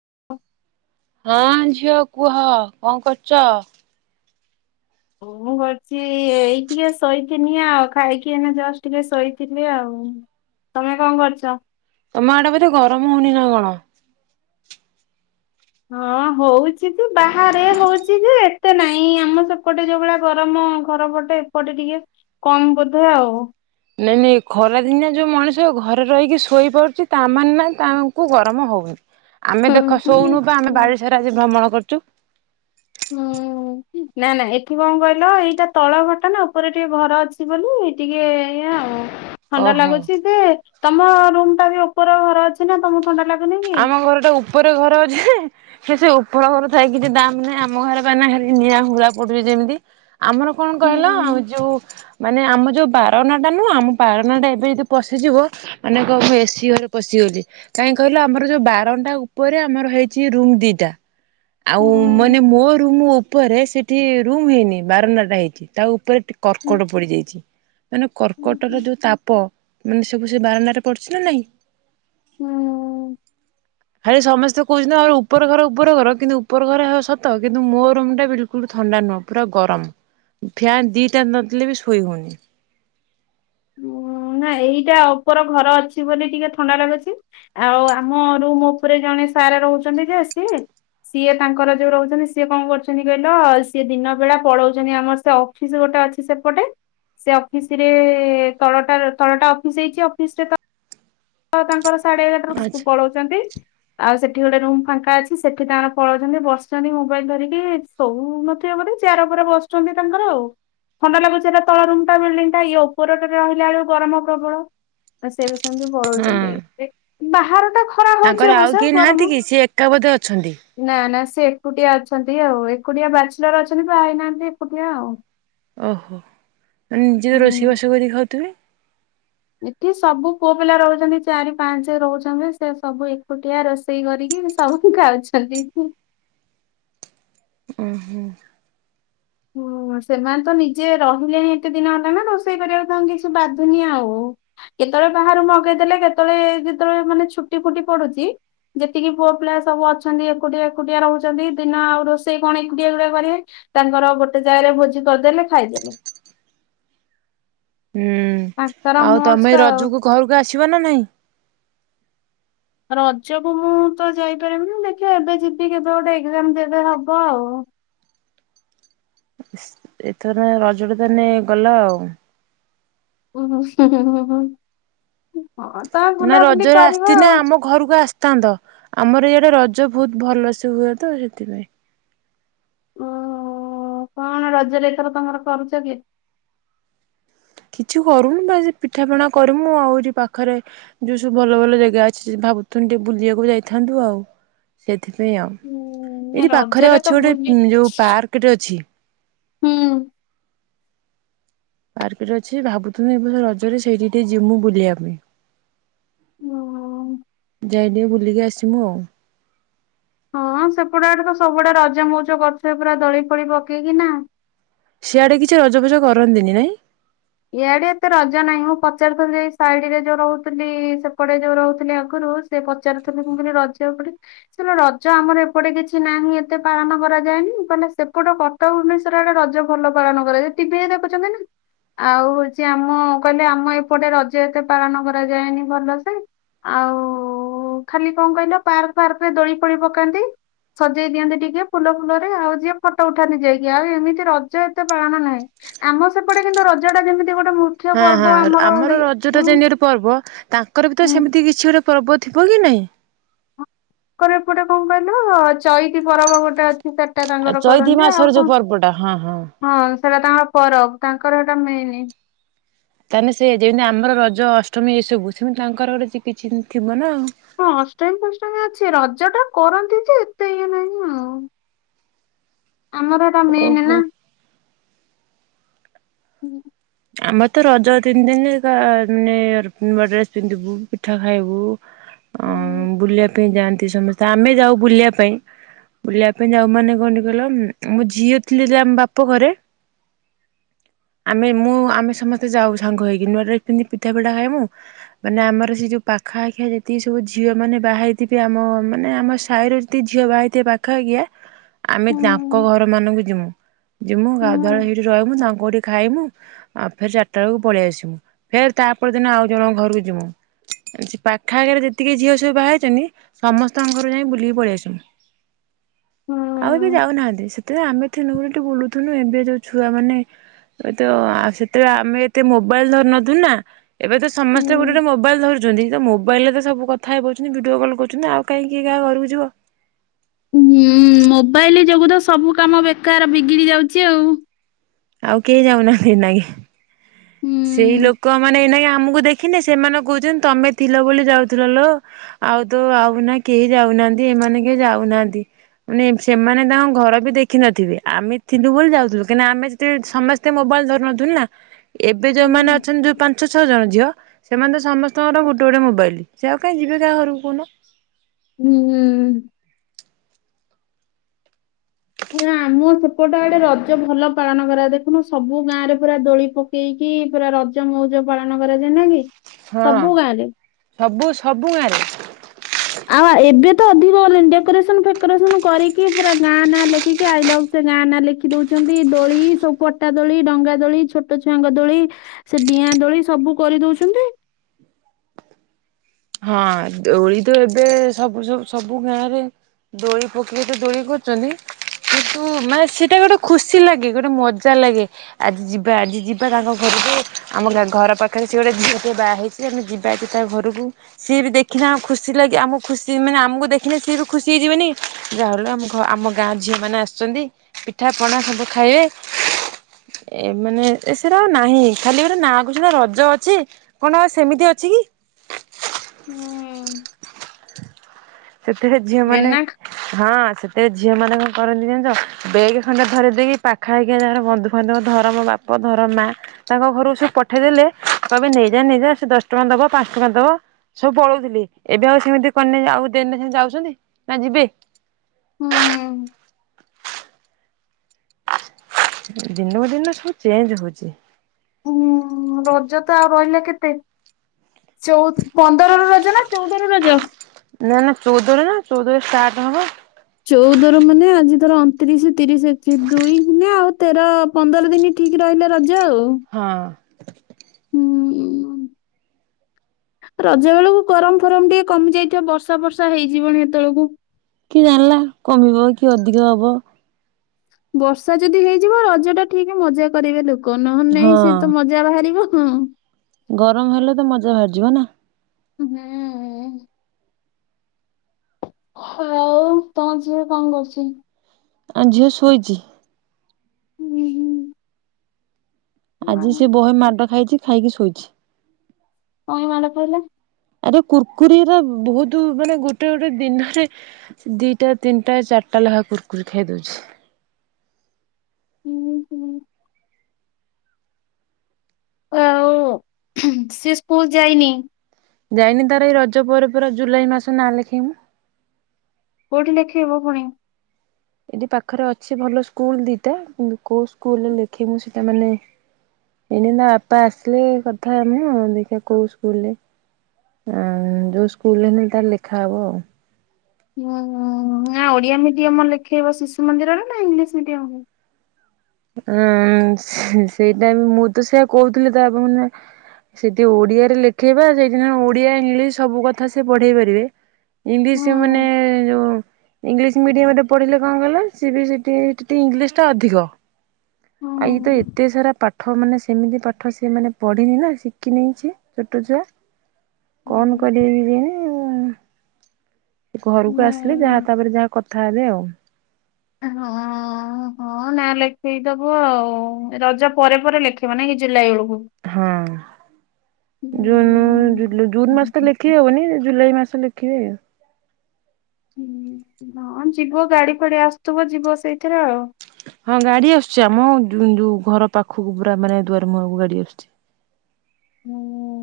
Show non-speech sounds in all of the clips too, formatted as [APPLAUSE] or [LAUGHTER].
[UNINTELLIGIBLE] ହଁ ଝିଅ କୁହ କଣ କରୁଚ ହ ମୁଁ କରଛି ଏଇ ଟିକେ ଶୋଇିଥିନି ଆଉ ଖାଇକି ଜଷ୍ଟ ଟିକେ ଶୋଇଥିଲି ଆଉ ତମେ କଣ କରୁଛ। ତମ ଆଡେ ବଧେ ଗରମ ହଉନି ନା କଣ ହଁ ହଉଛି [UNINTELLIGIBLE] ବାହାରେ ହଉଛି ଯେ ଏତେ ନାଇଁ ଆମ ସେପଟେ ଯୋଉ ଭଳିଆ ଗରମ ଘର ପଟେ ଏପଟେ ଟିକେ କମ ବଧେ ଆଉ ନାଇଁ ନାଇଁ ଖରା ଦିନିଆ ଯୋଉ ମଣିଷ ଘରେ ରହିକି ଶୋଇପାରୁଛି ତାମାନେ ନା ତାଙ୍କୁ ଗରମ ହଉନି। ଆମେ ହୁଁ ଦେଖ ହୁଁ ଶୋଉନୁ ବା ଆମେ ବାରିଶାର ଆଜି ଭ୍ରମଣ କରୁ ଟୁ [INAUDIBLE] ହୁଁ, ନା, ନା ଏଠି କଣ କହିଲ ଏଇଟା ତଳ ଘଟା ନା ଉପରେ ଟିକେ ଘର ଅଛି, ବୋଲି ଟିକେ ଏୟା ଆଉ। ଥଣ୍ଡା ଓହୋ। ଲାଗୁଛି, ଯେ ତମ ରୁମ ଟା ବି ଉପର ଘର ଅଛି, ନା ତମକୁ ଥଣ୍ଡା ଲାଗ ଆମ ଘର ଟା ଉପରେ ଘର ଅଛି, ସେ, ସେ ଉପର ଘର ଥାଇ କିଛି ଦାମ୍ ନାହିଁ, ଆମ ଘରେ ପାଇଁ ଖାଲି ନିଆଁ ହୁଳା ପଡୁଛି, ଯେମିତି ଆମର କଣ ହୁଁ କହିଲ, ଆ ଯୋଉ ମାନେ ଆମ ଯୋଉ ପାରନା ଟା ନୁହଁ, ଆମ ପାରନା ଟା ଏବେ ଯଦି ପଶିଯିବ ମାନେ କହିବ ଏସିି ଘରେ ପଶିଗଲି, କାହିଁ କହିଲ ଆମ ଆମର ଯୋଉ ବାରଣ୍ଡା ଉପରେ ଆମର ହେଇଛି, ରୁମ ଦିଟା ଆଉ ହୁଁ ମାନେ ମୋ ରୁମ ଉପରେ ସେଠି ରୁମ ହେଇନି, ବାରଣ୍ଡା ଟା ହେଇଛି, ତା ଉପରେ ହୁଁ କର୍କଟ ପଡିଯାଇଛି। ମାନେ କର୍କଟ ହୁଁ। ର ଯୋଉ ତାପ ମାନେ ସବୁ ସେ ବାରଣ୍ଡରେ ପଡୁଛି, ନା ନାଇଁ। ହୁଁ। ଆରେ ସମସ୍ତେ କହୁଛନ୍ତି, ଆ ଉପର ଘର ଉପର ଘର କିନ୍ତୁ ଉପର ଘର ହେ ସତ କିନ୍ତୁ ମୋ ରୁମ ଟା ବିଲକୁଲ ଥଣ୍ଡା ନୁହଁ, ପୁରା ଗରମ, ଫ୍ୟାନ ଦିଟା ନଦେଲେ ବି ଶୋଇ ହଉନି। ଉ, ନା ଏଇଟା ଉପର ଘର ଅଛି, ବୋଲି ଟିକେ ଥଣ୍ଡା ଲାଗୁଛି, ଆଉ ଆମ ରୁମ ଉପରେ ଜଣେ ସାର୍ ରହୁଛନ୍ତି, ଯେ ସିଏ, ସିଏ ତାଙ୍କର ଯୋଉ ରହୁଛନ୍ତି, ସିଏ କଣ କରୁଛନ୍ତି କହିଲ ସିଏ ଦିନ ବେଳା ପଳଉଛନ୍ତି, ଆମର ସେ ଅଫିସ ଗୋଟେ ଅଛି, ସେପଟେ ସେ ଅଫିସ ରେ ତଳଟା, ତଳଟା ଅଫିସ ହେଇଛି, ଅଫିସରେ ତ ତ ତାଙ୍କର ସାଢେ ଏଗାରଟା ରୁ ସେ ଆଚ୍ଛା ପଳଉଛନ୍ତି, ଆଉ ସେଠ ଏଠି ଗୋଟେ ରୁମ ଫାଙ୍କା ଅଛି, ସେଠି ତାଙ୍କର ପଳଉଛନ୍ତି, ବସୁଛନ୍ତି, ମୋବାଇଲ ଧରିକି ସୋଉ ନଥିବେ ବୋଧେ ଚେୟାର ଉପରେ ବସୁଛନ୍ତି, ତାଙ୍କର ଆଉ ଥଣ୍ଡା ଲାଗୁଚି, ହେଟା ତଳ ରୁମ ଟା ବିଲଡିଙ୍ଗ ଟା ଇଏ ଉପରଟାରେ ରହିଲା ବେଳକୁ ଗରମ ପ୍ରବଳ, ସେ ବି ସେମିତି ହଁ [INAUDIBLE] ବାହାର ଟା ଖରା ହଉଛି ତାଙ୍କର ଆଉ ଅବଶ୍ୟ କେହି ଗରମ। ନାହାନ୍ତି, କି ସେ ଏକବୋଧେ ଅଛନ୍ତି। ନା ନା ସେ ଏକୁଟିଆ ଅଛନ୍ତି, ଆଉ ଏକୁଟିଆ ବ୍ୟାଚେଲର ଅଛନ୍ତି, ବାହା ହେଇନାହାନ୍ତି, ଏକୁଟିଆ ଆଉ। ଓହୋ, ନିଜେ ତ ରୋଷେଇ ହୁଁ। ବାସ କରିକି ଖାଉଥିବେ। ଏଠି ସବୁ ପୁଅ ପିଲା ରହୁଛନ୍ତି, ଚାରି ପାଞ୍ଚ ରହୁଛନ୍ତି, ସେ, ସବୁ ଏକୁଟିଆ ରୋଷେଇ କରିକି ସବୁ ଖାଉଛନ୍ତି। ଉଁ, ହୁଁ ହୁଁ, ସେମାନେ ତ ନିଜେ ରହିଲେଣି ଏତେ ଦିନ ହେଲା, ନା ରୋଷେଇ କରିବାକୁ ତାଙ୍କୁ କିଛି ବାଧୁନି, ଆଉ କେତେବେଳେ ବାହାରୁ ମଗେଇଦେଲେ, କେତେବେଳେ ଯେତେବେଳେ ମାନେ ଛୁଟି ଫୁଟି ପଡୁଛି, ଯେତିକି ପୁଅ ପିଲା ସବୁ ଅଛନ୍ତି, ଏକୁଟିଆ, ଏକୁଟିଆ ରହୁଛନ୍ତି, ଦିନ ଆଉ ରୋଷେଇ କଣ ଏକୁଟିଆ ଏକୁଟିଆ କରିବେ, ତାଙ୍କର ଗୋଟେ ଜାଗାରେ ଭୋଜି କରିଦେଲେ, ଖାଇଦେଲେ। ହୁଁ, ତାଙ୍କର ଆଉ ମସ୍ତ ତମେ ଆଉ ରଜକୁ ଘରୁକୁ ଆସିବ, ନା ନାଇଁ। ରଜକୁ ମୁଁ ତ ଯାଇପାରିବିନି, ଦେଖିଆ ଏବେ ଯିବି, କେବେ ଗୋଟେ ଏକ୍ଜାମ ଯେବେ ହବ, ଆଉ। ଏଥର ନା ରଜଟା ତାନେ ଗଲା, ଆଉ। [INAUDIBLE] ନା ବୁଲାବୁଲି ରଜରେ କରିବ ଆସିଥିନେ ଆଉ। ଆମ ଘରକୁ ଆସିଥାନ୍ତ, ଆମର ଏଇ ରଜ ବହୁତ ଭଲ ସେ ହୁଏ, ତ ସେଥିପାଇଁ। ଓ, କଣ ରଜରେ ଏଥର ତମର କରୁଛ କି? କିଛି କରୁନୁ ବା ସେ ପିଠା ପଣା କରିମୁ, ଆଉ ଏଠି ପାଖରେ ଯୋଉ ସବୁ ଭଲ ଭଲ ଜେଗା ଅଛି, ଭାବୁଥୁନୁ ଟିକେ ବୁଲିବାକୁ ଯାଇଥାନ୍ତୁ, ଆଉ ସେଥିପାଇଁ ଆଉ ହୁଁ ଏଇଠି ପାଖରେ ରଜରେ ତ ଅଛି, ବୁଲି ଗୋଟେ ଯୋଉ ପାର୍କ ଟେ ଅଛି। ହୁଁ ପାର୍କରେ ଅଛି ଭାବୁଥିଲି ଏବେ ରଜରେ ସେଇଠି ଟିକେ ଯିମୁ ବୁଲିବା ପାଇଁ ହଁ ଯାଇଡି ବୁଲିକି ଆସିମୁ ଆଉ ହଁ ସେପଟେ ଗଡେ ତ ସବୁଆଡେ ରଜ ମଉଜ କରିଥିବେ ପୁରା ଦୋଳି ଫୋଳି ପକେଇକି ନା ସିଆଡେ କିଛି ରଜଫଜ କରନ୍ତି ନି ନାଇଁ ଇଆଡେ ଏତେ ରଜ ନାହିଁ ମୁଁ ପଚାରୁଥିଲି ଏ ସାଇଡରେ ଯୋଉ ରହୁଥିଲି ସେପଟେ ଯୋଉ ରହୁଥିଲି ଆଗରୁ ସେ ପଚାରୁଥିଲି ମୁଁ କହିଲି ରଜ ଏପଟେ ରଜ ଆମର ଏପଟେ କିଛି ନାହିଁ ଏତେ ପାଳନ କରାଯାଏନି କହିଲେ ସେପଟେ କଟକ ଭୁବନେଶ୍ୱର ଆଡେ ରଜ ଭଲ ପାଳନ କରାଯାଏ ଟିଭିରେ ଦେଖୁଛନ୍ତି ନା ଆଉ ହଉଛି ଆମ କହିଲେ ଆମ ଏପଟେ ରଜ ଏତେ ପାଳନ କରାଯାଏନି ଭଲ ସେ ଆଉ ଖାଲି କଣ କହିଲ ପାର୍କ ଫାର୍କରେ ଦୋଳି ପୋଡି ପକାନ୍ତି ସଜେଇ ଦିଅନ୍ତି ଟିକେ ଫୁଲ ଫୁଲରେ ଆଉ ଯିଏ ଫଟୋ ଉଠାନ୍ତି ଯାଇକି ଆଉ ଏମିତି ରଜ ଏତେ ପାଳନ ନାହିଁ ଆମ ସେପଟେ କିନ୍ତୁ ରଜଟା କେମିତି ହଁ ହଁ ଆମର ରଜଟା ଯେମିତି ଗୋଟେ ପର୍ବ ତାଙ୍କର ବି ତ ସେମିତି କିଛି ଗୋଟେ ପର୍ବ ଥିବ କି ନାଇଁ ତାଙ୍କର ଏପଟେ କଣ କହିଲ ଚଇତି ପରବ ଗୋଟେ ଅଛି। ସେଟା ଆଉ ତାଙ୍କର ଚୈତି କରନ୍ତି ଆଉ ମାସର ଯୋଉ କଣ ପର୍ବଟା ହଁ ହଁ ସେଟା ତାଙ୍କର ପର ତାଙ୍କର ଏଇଟା ମେନ ତାମେ ସେ ଯେମିତି ଆମର ରଜ ଅଷ୍ଟମୀ ଏସବୁ ସେମିତି ତାଙ୍କର ଗୋଟେ କିଛି ଥିବ ନା ଆଉ ହଁ ଅଷ୍ଟମୀ ଫଷ୍ଟମୀ ଅଛି ରଜ ଟା କରନ୍ତି ଯେ ଏତେ ଇଏ ନାହିଁ ଆଉ ଆମର ଏଟା ମେନ୍ ଓହୋ। ନା [INAUDIBLE] ଆମେ ତ ରଜ ତିନି ଦିନ ମାନେ ନୂଆ ଡ୍ରେସ ପିନ୍ଧିବୁ ପିଠା ଖାଇବୁ ଅ ହୁଁ। ବୁଲି ଯାଆନ୍ତି ସମସ୍ତେ ଆମେ ଯାଉ ବୁଲିବା ପାଇଁ ବୁଲିବା ପାଇଁ ଯାଉ ମାନେ କଣ କହିଲ ମୋ ଝିଅ ଥିଲି ଆମ ବାପ ଘରେ ଆମେ ମୁଁ ଆମେ ସମସ୍ତେ ଯାଉ ସାଙ୍ଗ ହେଇକି ନୂଆ ଡ୍ରେସ ପିନ୍ଧି ପିଠା ପଣା ଖାଏ ମୁଁ ମାନେ ଆମର ସେ ଯୋଉ ପାଖା ପାଖିଆ ଯେତିକି ସବୁ ଝିଅ ମାନେ ବାହାହେଇଥିବେ ଆମ ମାନେ ଆମ ସାହିର ଯେତିକି ଝିଅ ବାହାହେଇଥିବେ ପାଖ ପାଖିଆ ଆମେ ତାଙ୍କ ହୁଁ ଘର ମାନଙ୍କୁ ଯିମୁ ଯିମୁ ଗାଧୁଆହୋଇ ସେଇଠି ରହିବୁ ତାଙ୍କୁ ଏଠି ଖାଇମୁ ଆଉ ଫେର ଚାରିଟା ବେଳକୁ ପଳେଇ ଆସିବୁ ଫେର ତା ପର ଦିନ ଆଉ ଜଣଙ୍କ ଘରକୁ ଯିବୁ ସେ ପାଖ ଆଖରେ ଯେତିକି ଝିଅ ସବୁ ବାହା ହେଇଛନ୍ତି ସମସ୍ତଙ୍କ ଘର ଯାଇି ବୁଲିକି ପଳେଇ ଆସିମୁ। ଆଉ ଏବେ ଯାଉନାହାନ୍ତି ସେଥିପାଇଁ ଆମେ ତ ଏବେଠୁ ବୁଲୁଥିଲୁ ଏବେ ଯୋଉ ଛୁଆମାନେ ତ ଆଉ ସେତେବେଳେ ଆମେ ଏତେ ମୋବାଇଲ ଧରୁନଥିଲୁ ନା ଏବେ ତ ସମସ୍ତେ ଗୋଟେ ଗୋତେ ମୋବାଇଲ ଧରୁ ଯଦି ମୋବାଇଲରେ ତ ସବୁ କଥା ହେଇପାରୁଛନ୍ତି ଭିଡିଓ କଲ୍ କରୁଛନ୍ତି ଆଉ କାହିଁକି କାହା ଘରକୁ ଯିବ। ହୁଁ ମୋବାଇଲ ଯୋଗୁଁ ତ ସବୁ କାମ ବେକାର ବିଗିଡ଼ି ଯାଉଛି ଆଉ। ଆଉ କେହି ଯାଉନାହାନ୍ତି ନେଇ। ସେଇ ହୁଁ। ଲୋକମାନେ ଏନା ଆମକୁ ଦେଖିନି ସେମାନେ କହୁଛନ୍ତି ତମେ ଥିଲ ବୋଲି ଯାଉଥିଲ ଲୋ ଆଉ ତ ଆଉ ନା କେହି ଯାଉନାହାନ୍ତି ଏମାନେ କେହି ଯାଉନାହାନ୍ତି ମାନେ ସେମାନେ ତାଙ୍କ ଘର ବି ଦେଖିନଥିବେ ଆମେ ଥିଲୁ ବୋଲି ଯାଉଥିଲୁ କାହିଁକି ନା ଆମେ ସମସ୍ତେ ମୋବାଇଲ ଧରୁନଥିଲୁ ନା ଏବେ ଯେଉମାନେ ଅଛନ୍ତି ଯୋଉ ପାଞ୍ଚ ଛଅ ଜଣ ଝିଅ ସେମାନେ ତ ସମସ୍ତଙ୍କର ଗୋଟେ ଗୋଟେ ମୋବାଇଲି ସେ ଆଉ କାଇଁ ଯିବେ କାହା ଘରୁ ଉଁ ଆମ ସେପଟେ ଆଡେ ରଜ ଭଲ ପାଳନ କରା ଦେଖୁନୁ ସବୁ ଗାଁ ରେ ପୁରା ଦୋଳି ପକେଇକି ପୁରା ରଜ ମଉଜ ପାଳନ କରାଯାଏ ନା କି ହଁ ସବୁ ଗାଁ ରେ। ସବୁ ସବୁ ଗାଁରେ ଆଉ ଏବେ ତ ଅଧିକଣି ଡେକୋରେସନ ଫକୋସନ କରିକି ପୁରା ଗାଁ ନାଁ ଲେଖିକି ସେ ଗାଁ ନାଁ ଲେଖି ଦଉଛନ୍ତି ଦୋଳି ସବୁ କଟା ଦୋଳି ଡଙ୍ଗା ଦୋଳି ଛୋଟ ଛୁଆଙ୍କ ଦୋଳି ସେ ଡିଆଁ ଦୋଳି ସବୁ କରିଦଉଛନ୍ତି। ହଁ ଦୋଳି ତ ଏବେ ସବୁ ସବୁ ସବୁ ଗାଁରେ ଦୋଳି ପକେଇ ତ ଦୋଳି କରୁଛନ୍ତି କିନ୍ତୁ ମାନେ ସେଟା ଗୋଟେ ଖୁସି ଲାଗେ ଗୋଟେ ମଜା ଲାଗେ ଆଜି ଯିବା ଆଜି ଯିବା ତାଙ୍କ ଘରକୁ ଆମ ଘର ପାଖରେ ସେ ଗୋଟେଅ ବାହା ହେଇଛି ଆମେ ଯିବା କି ତା ଘରକୁ ସିଏ ବି ଦେଖିଲେ ଆମ ଖୁସି ଲାଗେ ଆମକୁ ଖୁସି ମାନେ ଆମକୁ ଦେଖିଲେ ସିଏ ବି ଖୁସି ହେଇଯିବନି ଯାହାହେଲେ ଆମ ଆମ ଗାଁ ଝିଅ ମାନେ ଆସୁଛନ୍ତି ପିଠା ପଣା ସବୁ ଖାଇବେ ଏମାନୋନେ ଏସର ନାହିଁ ଖାଲି ଗୋଟେ ନା କ ସନା ରଜ ଅଛି କଣ ସେମିତି ଅଛି କି? ହୁଁ ସେଥିରେ ଝିଅ ମାନେ ଏନା ହଁ ସେଥିଅ ଝିଅ ମାନଙ୍କ କରନ୍ତି ଜଣିଛ ବେଗ୍ ଖଣ୍ଡେ ଧରି ଦେଇେଇକି ପାଖା ହେଇକି ଯାର ବନ୍ଧୁବାନ୍ଧବ ଧରମ ବାପ ଧରମ ମା ତାଙ୍କ ଘରୁକୁ ସବୁ ପଠେଇଦେଲେ କହିବେ ନେଇଯା ନେଇଯା ସେ ଦଶ ଟଙ୍କା ଦବ ପାଞ୍ଚ ଟଙ୍କା ଦବ ସବୁ ପଳଉଥିଲି ଏବେ ଆଉ ସେମି କେ ଯଉ ଦେନ ସେ ଯାଉଛନ୍ତି ନା ଯିବେ ହୁଁ ଦିନକୁ ଦିନ ସବୁ ଚେଞ୍ଜ ହଉଛି ହୁଁ ରଜ ତ ଆଉ ରହିଲା କେତେଉ ପନ୍ଦର ର ରଜ ନା ଚଉଦ ର ରଜ? ନା ନା ଚଉଦରେ ନା ଚଉଦ ରେ ଷ୍ଟାର୍ଟ ହବ। ଚଉଦ ର ମାନେ ଆଜି ତର ଅଣତିରିଶ ତିରିଶଶ ଦୁଇ ଆଉ ତେର ପନ୍ଦର ଦିନ ଠିକ୍ ରହିଲେ ର ଯାଉ ହ ହୁଁ ରଜ ବେଳକୁ ଗରମ ଫରମ ଟିକେ କମି ଯାଇଥିବ ବର୍ଷା ବର୍ଷା ହେଇଯିବନି ଏତେବେଳକୁ କି ଜାଣିଲା କମିବ କି ଅଧିକ ହବ ବର୍ଷା ଯଦି ହେଇଯିବ ରଜ ଟା ଠିକ ମଜା କରିବେ ଲୋକ ନହ ହଁ ନେଇାଇ ସେ ତ ମଜା ବାହାରିବ। ହଁ ଗରମ ହେଲେ ତ ମଜା ବାହାରିଯିବ ନା। ହୁଁ ହଉ ତମ ଯିବ କଣ କରୁଛି? ଆଁ ଝିଅ ଶୋଇଛି। ହୁଁ ହୁଁ। ଆଜି ସେ ବହେ ମାଡ ଖାଇଛି ଖାଇକି ଶୋଇଛି। କାଇଁ ମାଡ଼ ଖାଇଲା? ଆରେ କୁୁରକୁରିରା ବହୁତ ମାନେ ଗୋଟେ ଗୋଟେ ଦିନରେ ଦିଟା ତିନିଟା ଚାରିଟା ଲେଖା କୁୁରକୁରି ଖାଇ ଦଉଛି। ହୁଁ ହ ହୁଁ। ଆଉ ସେ ସ୍କୁଲ ଯାଇନି। ଯାଇନି ତାର ଏଇ ରଜ ପରେ ପରା ଜୁଲାଇ ମାସ ନା ଲେଖେ ମୁୁ କୋଉଠି ଲେଖେଇବ ପୁଣି? ଏଠି ପାଖରେ ଅଛି ଭଲ ସ୍କୁଲ ଦିଟା କୁ କୋଉ ସ୍କୁଲରେ ଲେଖେ ମୁଁ ସେଇଟା ମାନେ ଏଇନି ତା ବାପା ଆସିଲେ କଥା ହେ ମୁଁ ଦେଖିବା କୋଉ ସ୍କୁଲରେ ଯୋଉ ସ୍କୁଲରେ ହେ ତାର ଲେଖା ହବ ଆଉ। ନା ଓଡିଆ ମିଡିୟମ ଲେଖେଇବ ଶିଶୁ ମନ୍ଦିରରେ ନା ଇଂଲିଶ ମିଡିୟମ ରେ ହଁ ସେଇଟା ବି ମୁଁ ତ ସେଇଆ କହୁଥିଲି ତ ଆପଣ ସେଇଠି ଓଡିଆରେ ଲେଖେଇବା ସେଇଠି ଓଡିଆ ଇଂଲିଶ ସବୁ କଥା ସେ ପଢେଇ ପାରିବେ। ଇଂଲିଶରେ ମାନେ ହୁଁ ଯଉ ଇଂଲିଶ ମିଡିୟମ ରେ ପଢିଲେ କଣ କହିଲ ସଏ ବି ସେ ଇଂଲିଶ ଟା ଅଧିକ ହୁଁ ଆଉ ଇ ତ ଏତେ ସାରା ପାଠ ମାନେ ସେମିତି ପାଠ ସେ ମାନେ ପଢିନି ନା ଶିଖି ନେଇଛି ଛୋଟ ଛୁଆ। କଣ କରେଇବିନି? ସେ ଘରକୁ ଆସିଲେ ହୁଁ। ଯାହା ତାପରେ ଯାହା କଥା ହେବେ ଆଉ ହଁ ହଁ ନା ଲେଖେଇଦବ ଆଉ ରଜ ପରେ ପରେ ଲେଖେଇବ ନାଇଁ କି ଜୁଲାଇ ବେଳକୁ ହଁ ଜୁନ ଜୁନ୍ ମାସ ତ ହୁଁ। ଲେଖି ହବନି ଜୁଲାଇ ମାସ ଲେଖିବେ। ହୁଁ ହଁ ଯିବ ଗାଡି ଫାଡି ଆସୁଥିବ ଯିବ ସେଇଥିରେ ଆଉ। ହଁ ଗାଡି ଆସୁଛି ଆମ ଯୋଉ ଘର ପାଖକୁ ପୁରା ମାନେ ଦୁଆର ମୁହାକୁ ଗାଡି ଆସୁଛି। ହୁଁ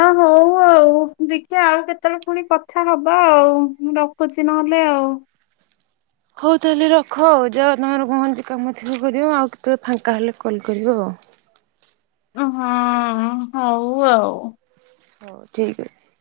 ଆ ହଉ ଆଉ ଦେଖିବା ଆଉ କେତେବେଳେ ପୁଣି କଥା ହବା ଆଉ ମୁ ରଖୁଛି ନହେଲେ ଆଉ। ହଉ ତାହେଲେ ରଖ ଯାଅ ତମର ପହଞ୍ଚି କାମ ଥିବ କରିବ ଆଉ କେତେବେଳେ ଫାଙ୍କା ହେଲେ କଲ୍ କରିବ ଆଉ। ହଁ ହଉ ଆଉ। ହଉ ଠିକ ଅଛି।